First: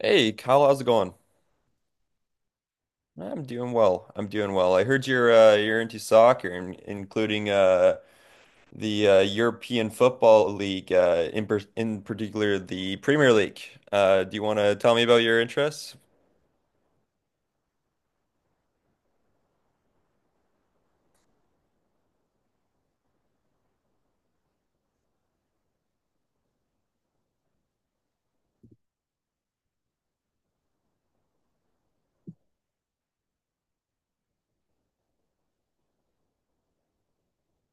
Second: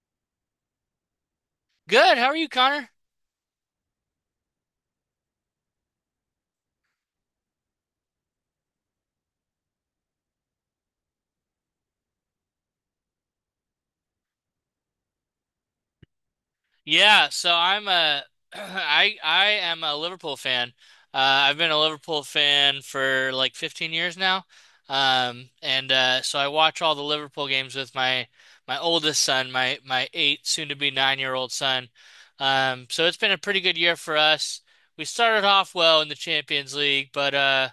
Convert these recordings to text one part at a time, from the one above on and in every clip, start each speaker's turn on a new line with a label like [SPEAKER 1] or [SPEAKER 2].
[SPEAKER 1] Hey, Kyle, how's it going?
[SPEAKER 2] Good. How are you, Connor?
[SPEAKER 1] I'm doing well. I'm doing well. I heard you're into soccer, including the European Football League, in particular the Premier League. Do you want to tell me about your interests?
[SPEAKER 2] Yeah, so I'm a I am a Liverpool fan. I've been a Liverpool fan for like 15 years now. And so I watch all the Liverpool games with my oldest son, my eight, soon to be nine-year-old son. It's been a pretty good year for us. We started off well in the Champions League, but uh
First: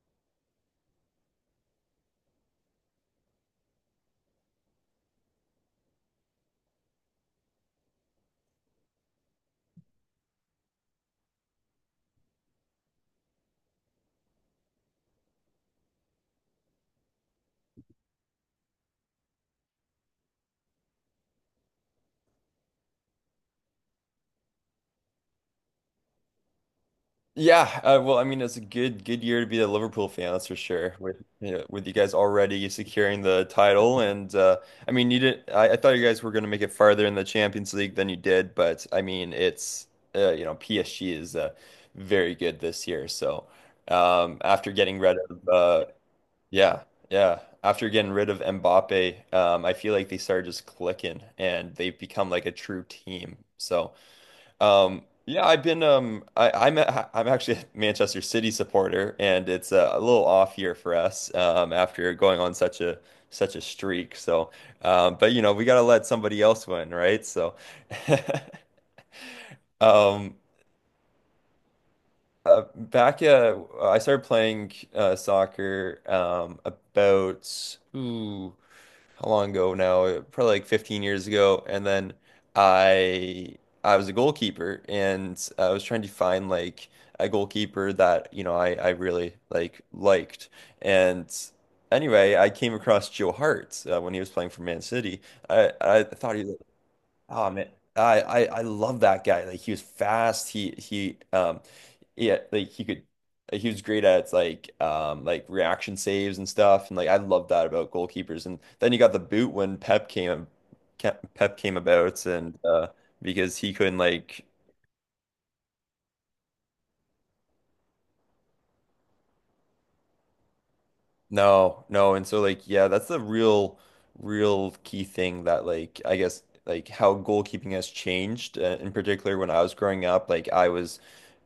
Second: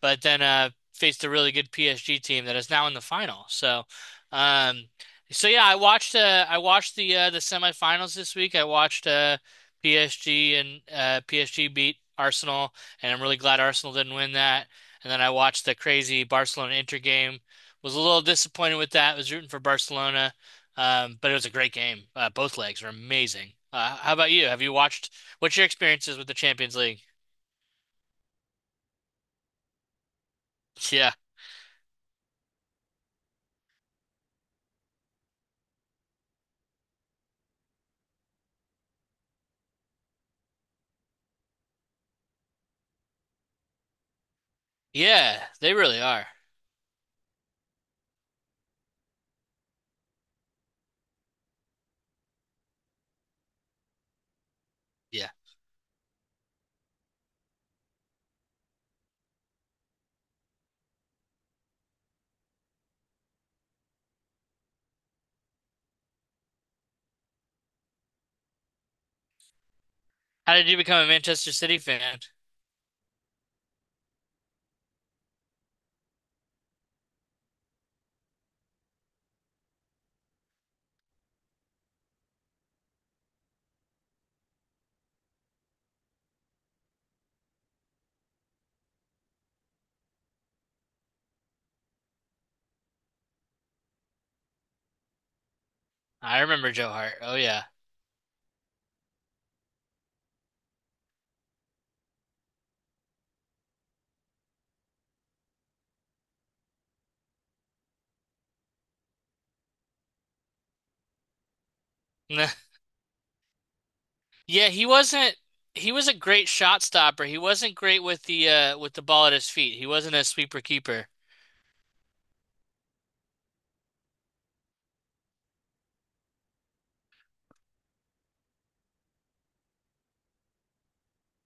[SPEAKER 2] but then faced a really good PSG team that is now in the final. Um So, yeah, I watched the the semifinals this week. I watched PSG, and PSG beat Arsenal, and I'm really glad Arsenal didn't win that. And then I watched the crazy Barcelona Inter game. Was a little disappointed with that. Was rooting for Barcelona. But it was a great game. Both legs were amazing. How about you? Have you watched what's your experiences with the Champions League?
[SPEAKER 1] Yeah, well, I mean, it's a good year to be a Liverpool fan, that's for sure.
[SPEAKER 2] Yeah.
[SPEAKER 1] With you know, with you guys already securing the title, and I mean, you did. I thought you guys were going to make it farther in the Champions League than you did, but I mean, it's you know, PSG is very good this year. So um, after getting rid
[SPEAKER 2] Yeah,
[SPEAKER 1] of
[SPEAKER 2] they
[SPEAKER 1] uh,
[SPEAKER 2] really are.
[SPEAKER 1] yeah, yeah, after getting rid of Mbappe, I feel like they started just clicking, and they've become like a true team. So.
[SPEAKER 2] Yeah.
[SPEAKER 1] Yeah, I'm I'm actually a Manchester City supporter, and it's a little off here for us after going on such a streak. So but you know, we got to let somebody else win, right? So um
[SPEAKER 2] How did you become a Manchester City fan?
[SPEAKER 1] back I started playing soccer about ooh, how long ago now? Probably like 15 years ago. And then I I was a goalkeeper, and I was trying to find like a goalkeeper that, you know, I really liked. And anyway, I came across Joe Hart when he was playing for Man City. I thought
[SPEAKER 2] I
[SPEAKER 1] he
[SPEAKER 2] remember Joe Hart. Oh
[SPEAKER 1] Oh
[SPEAKER 2] yeah.
[SPEAKER 1] man, I love that guy. Like he was fast. He Yeah, like he could, like, he was great at like reaction saves and stuff. And like I love that about goalkeepers. And then you got the boot when Pep came about and because he couldn't like,
[SPEAKER 2] Yeah, he wasn't He was a great shot stopper. He wasn't great with the ball at his feet. He wasn't a sweeper keeper.
[SPEAKER 1] no, no. And so like yeah, that's the real key thing that like I guess like how goalkeeping has changed, in particular when I was growing up. Like I was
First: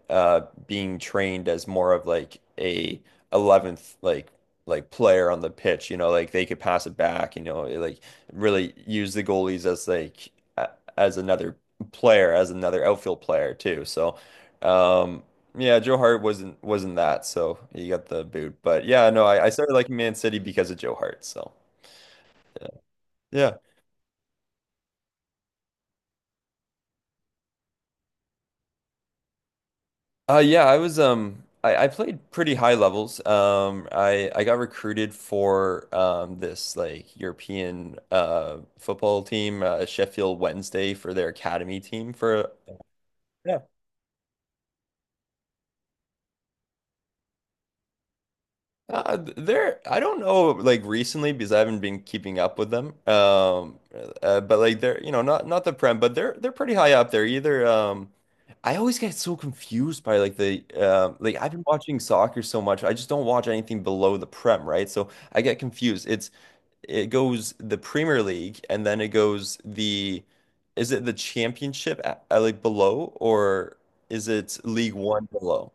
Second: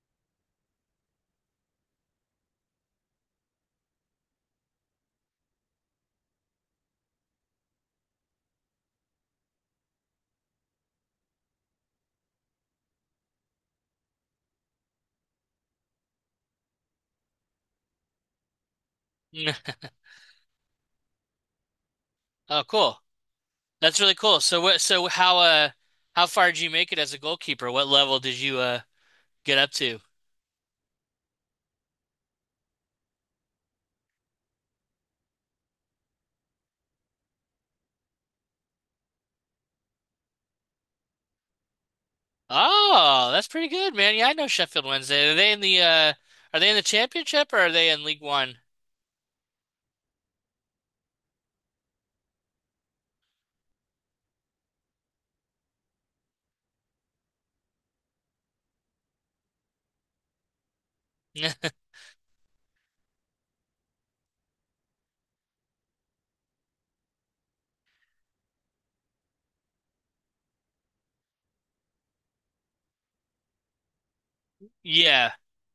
[SPEAKER 1] uh being trained as more of like a 11th like player on the pitch, you know, like they could pass it back, you know, like really use the goalies as a- another player, as another outfield player too. So um yeah, Joe Hart wasn't that, so he got the boot. But yeah, no, I
[SPEAKER 2] Mm.
[SPEAKER 1] started liking Man City because of Joe Hart. So
[SPEAKER 2] Oh, cool.
[SPEAKER 1] yeah.
[SPEAKER 2] That's really cool. So how far did you make it as a goalkeeper? What level did you get up to?
[SPEAKER 1] Yeah, I played pretty high levels. I got recruited for this like European football team, Sheffield Wednesday, for their academy team for,
[SPEAKER 2] Oh, that's
[SPEAKER 1] yeah.
[SPEAKER 2] pretty good, man. Yeah, I know Sheffield Wednesday. Are they in the are they in the championship, or are they in League One?
[SPEAKER 1] There, I don't know, like recently, because I haven't been keeping up with them. But like they're, you know, not the Prem, but they're pretty high up there. Either, I always get so confused by like the, like I've been watching soccer so much, I just don't watch anything below the Prem, right? So I get confused. It's, it goes the Premier League, and then it goes the, is it the Championship at, like, below, or is it League One
[SPEAKER 2] Yeah.
[SPEAKER 1] below?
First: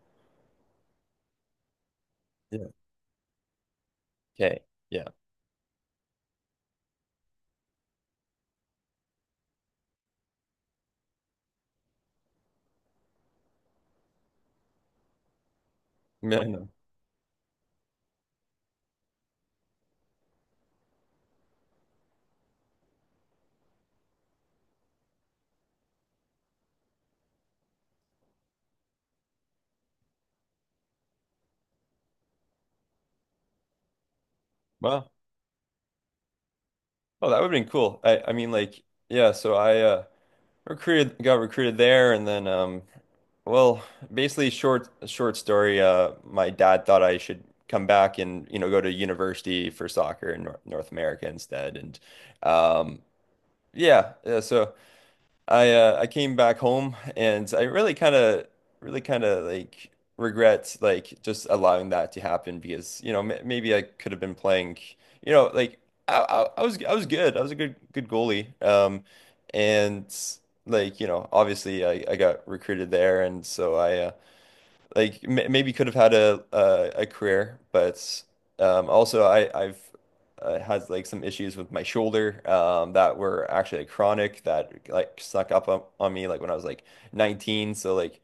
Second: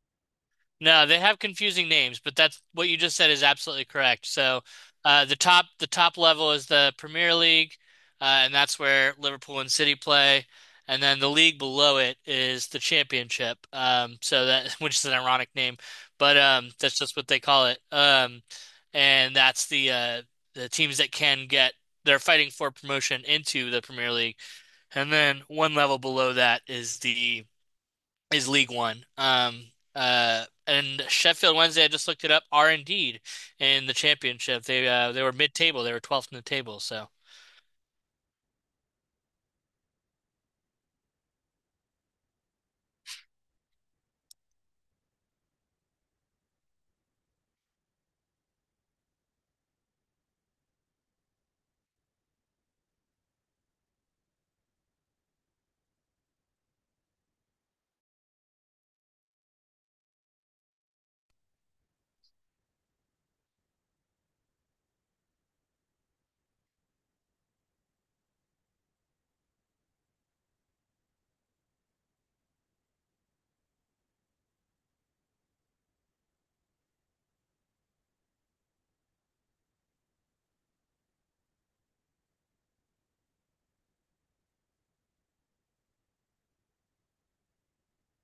[SPEAKER 2] No, they have confusing names, but that's
[SPEAKER 1] Yeah.
[SPEAKER 2] what you just said is absolutely correct.
[SPEAKER 1] Okay.
[SPEAKER 2] So,
[SPEAKER 1] Yeah.
[SPEAKER 2] the top level is the Premier League, and that's where Liverpool and City play, and then the league below it is the Championship. So that which is an ironic name, but
[SPEAKER 1] Yeah, I know.
[SPEAKER 2] that's just what they call it. And that's the teams that can get they're fighting for promotion into the Premier League, and then one level below that is the is League One. And Sheffield Wednesday, I just looked it up, are indeed in the championship.
[SPEAKER 1] Well,
[SPEAKER 2] They were mid-table. They were 12th in the table. So
[SPEAKER 1] oh, that would have been cool. I mean, like, yeah, so I recruited got recruited there, and then well, basically short story, uh, my dad thought I should come back and, you know, go to university for soccer in Nor North America instead. And um yeah, yeah, so I came back home, and I really really kind of like regret like just allowing that to happen, because you know, m maybe I could have been playing, you know, like, I was good. I was a good goalie, and like, you know, obviously I got recruited there, and so I, like, m maybe could have had a career. But also I've, had like some issues with my shoulder, that were actually like chronic, that like snuck up on me, like when I was like 19. So like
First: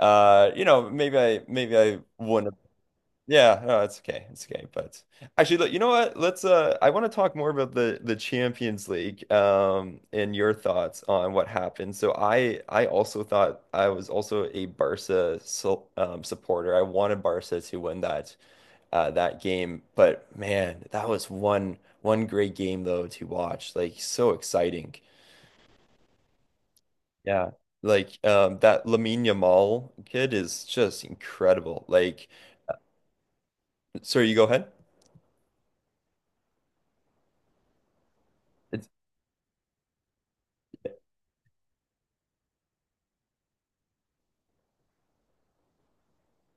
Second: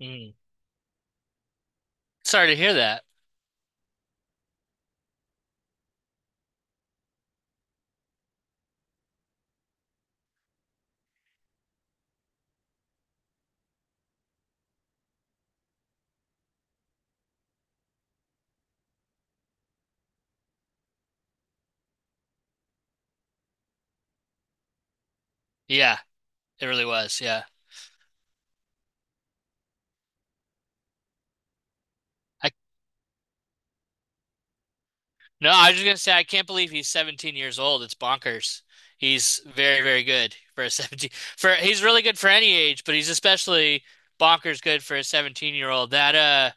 [SPEAKER 2] mm.
[SPEAKER 1] you know, maybe I
[SPEAKER 2] Sorry
[SPEAKER 1] wouldn't.
[SPEAKER 2] to hear that.
[SPEAKER 1] Yeah, no, it's okay. It's okay. But actually, look, you know what? Let's I want to talk more about the Champions League and your thoughts on what happened. So I also thought, I was also a Barca, so, supporter. I wanted Barca to win that that game, but man, that was one great game though to watch. Like so exciting.
[SPEAKER 2] Yeah, it really was. Yeah.
[SPEAKER 1] Yeah. Like that Lamine Yamal kid is just incredible. Like,
[SPEAKER 2] I
[SPEAKER 1] sorry, you go ahead.
[SPEAKER 2] No, I was just gonna say I can't believe he's 17 years old. It's bonkers. He's very, very good for a 17 for he's really good for any age, but he's especially bonkers good for a 17-year-old. That uh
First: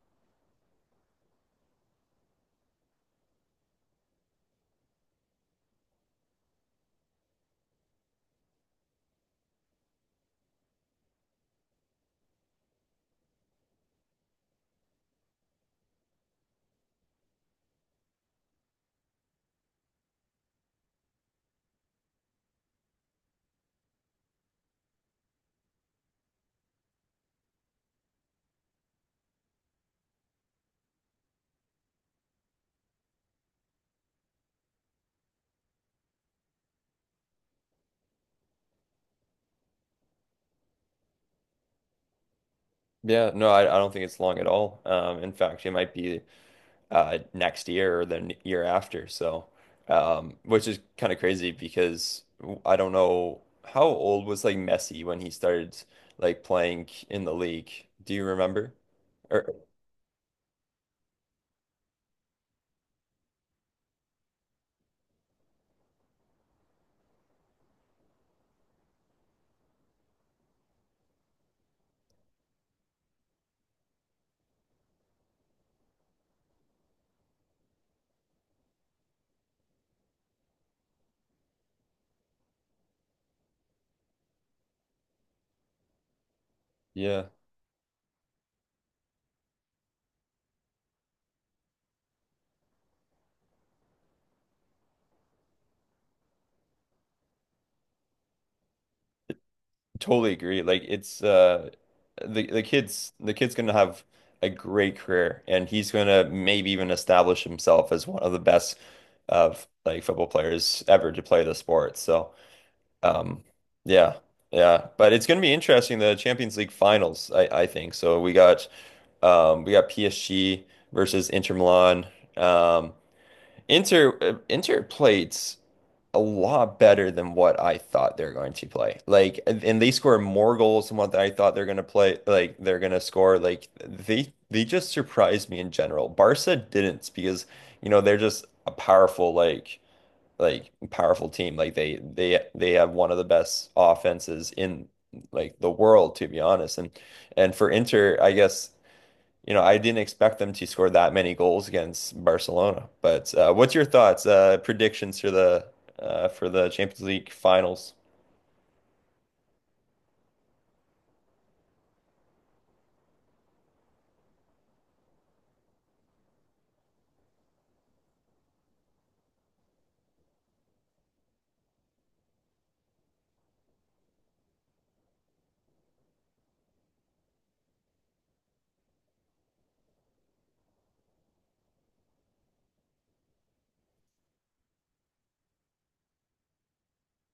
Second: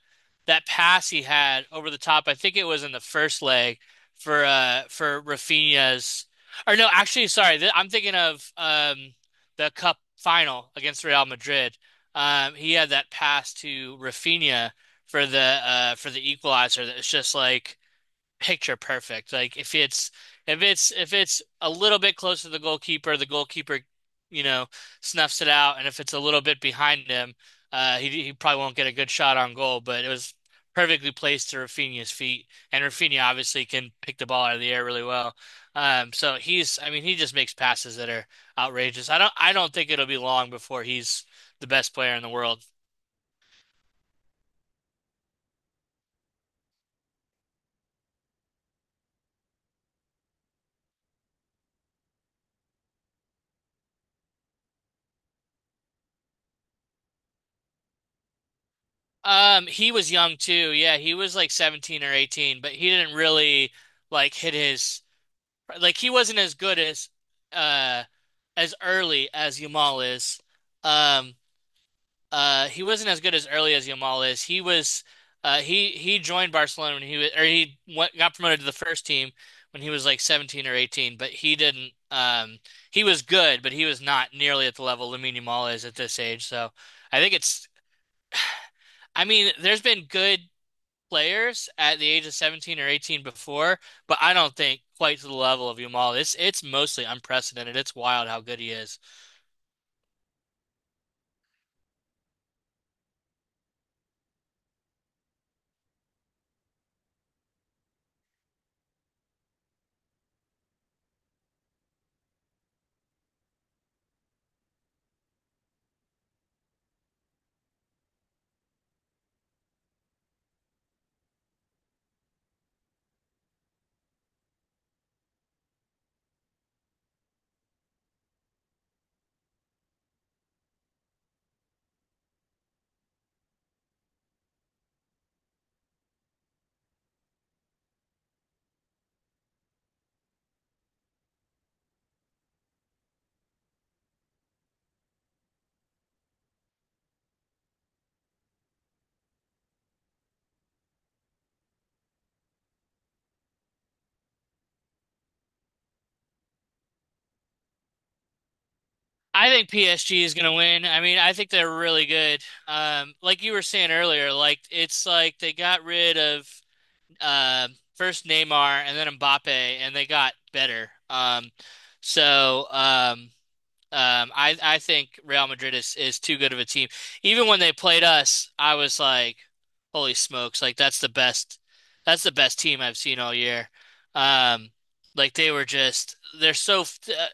[SPEAKER 2] that pass he had over the top, I think it was in the first leg for Rafinha's or no, actually sorry, th I'm thinking of the cup final against Real Madrid. He had that pass to Rafinha for the equalizer that was just like picture perfect. Like if it's a little bit closer to the goalkeeper, you know, snuffs it out, and if it's a little bit behind him, he probably won't get a good shot on goal. But it was perfectly placed to Rafinha's feet, and Rafinha obviously can pick the ball out of the air really well. So he's, I mean, he just makes passes that are outrageous. I don't think it'll be long before he's the best player in the world.
[SPEAKER 1] Yeah, no, I don't think it's long at all. In fact, it might be, next year or the year after. So, which is kind of crazy because I don't know how old was like Messi when he started like playing in the league. Do you remember? Or
[SPEAKER 2] He was young too. Yeah, he was like 17 or 18, but he didn't really like hit his like he wasn't as good uh as early as Yamal is. Um, he wasn't as good as early as Yamal is. He was he joined Barcelona when he was or he went, got promoted to the first team when he was like 17 or 18, but he didn't he was good, but he was not nearly at the level Lamine Yamal is at this age. So, I
[SPEAKER 1] yeah,
[SPEAKER 2] think it's I mean, there's been good players at the age of 17 or 18 before, but I don't think quite to the level of Yamal. It's mostly unprecedented. It's wild how good he is.
[SPEAKER 1] totally agree. Like it's the kid's gonna have a great career, and he's gonna maybe even establish himself as one of the best of like football players ever to play the sport. So. Um, yeah, yeah, but it's going to be interesting, the Champions League finals, I think. So we got PSG versus Inter Milan. Um, Inter played a lot better than what I thought they're going to play. Like, and they scored more goals than what I thought they're going to play. Like, they're going to score. Like, they just surprised me in general. Barca didn't, because, you know, they're just a powerful like powerful team. Like they they have one of the best offenses in like the world, to be honest. And for Inter, I guess, you know, I didn't expect them to score that many goals against Barcelona. But what's your thoughts, predictions for the Champions League finals?
[SPEAKER 2] I think PSG is going to win. I mean, I think they're really good. Like you were saying earlier, like it's like they got rid of uh, first Neymar and then Mbappe, and they got better. So um, I think Real Madrid is too good of a team. Even when they played us, I was like, "Holy smokes! That's the best team I've seen all year." Um, like they were just they're so f- uh,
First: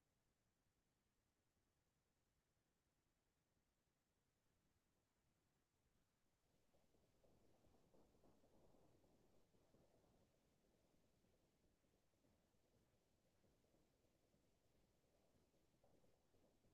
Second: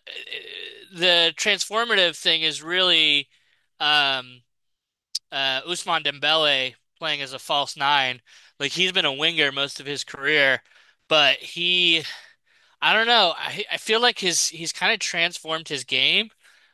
[SPEAKER 2] the transformative thing is really um Ousmane Dembele playing as a false nine. Like he's been a winger most of his career, but he I don't know. I feel like his he's kind of transformed his game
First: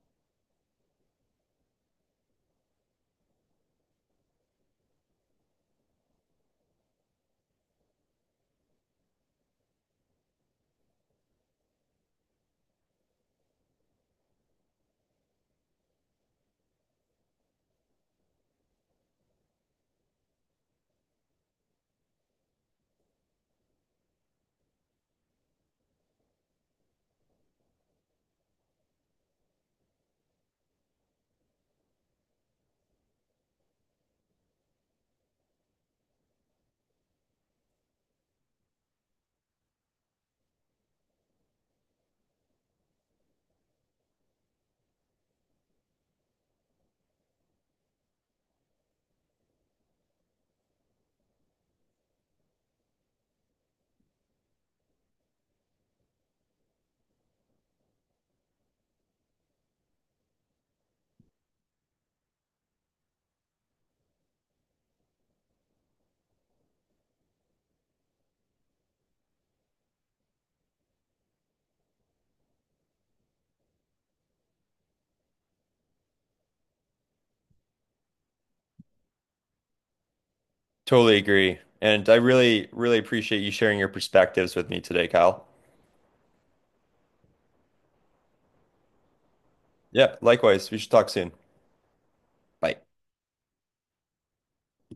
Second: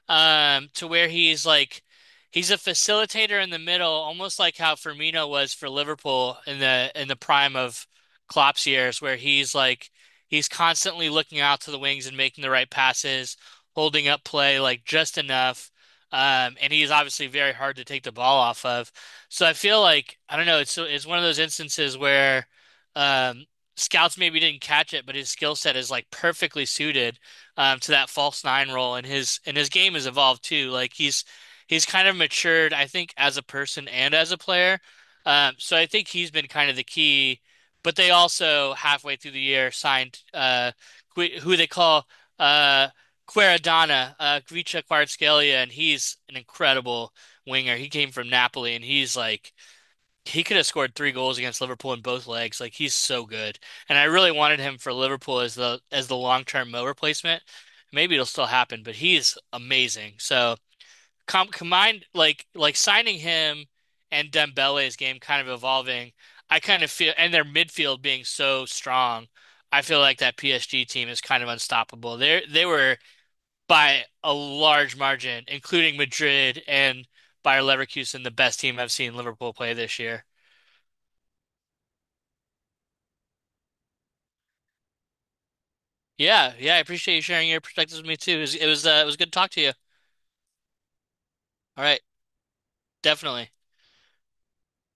[SPEAKER 2] to where he's like he's a facilitator in the middle, almost like how Firmino was for Liverpool in the prime of Klopp's years, where he's like he's constantly looking out to the wings and making the right passes, holding up play like just enough. And he's obviously very hard to take the ball off of. So I feel like I don't know, it's one of those instances where um scouts maybe didn't catch it, but his skill set is like perfectly suited to that false nine role, and his game has evolved too. Like he's kind of matured, I think, as a person and as a player. So I think he's been kind of the key. But they also halfway through the year signed Gui- who they call uh, Quaradonna, Gvica Kvaratskhelia, and he's an incredible winger. He came from Napoli, and he's like he could have scored 3 goals against Liverpool in both legs. Like he's so good, and I really wanted him for Liverpool as the long term Mo replacement. Maybe it'll still happen, but he's amazing. So combined, like signing him and Dembele's game kind of evolving, I kind of feel, and their midfield being so strong, I feel like that PSG team is kind of unstoppable. They were by a large margin, including Madrid and Bayer Leverkusen, the best team I've seen Liverpool play this year.
[SPEAKER 1] Totally agree. And I really, really appreciate you sharing your perspectives with me today, Kyle.
[SPEAKER 2] Yeah, yeah, I appreciate you sharing your perspectives with me too. It was it was good to talk to you.
[SPEAKER 1] Yeah, likewise. We should talk soon.
[SPEAKER 2] All right,
[SPEAKER 1] Bye.
[SPEAKER 2] definitely.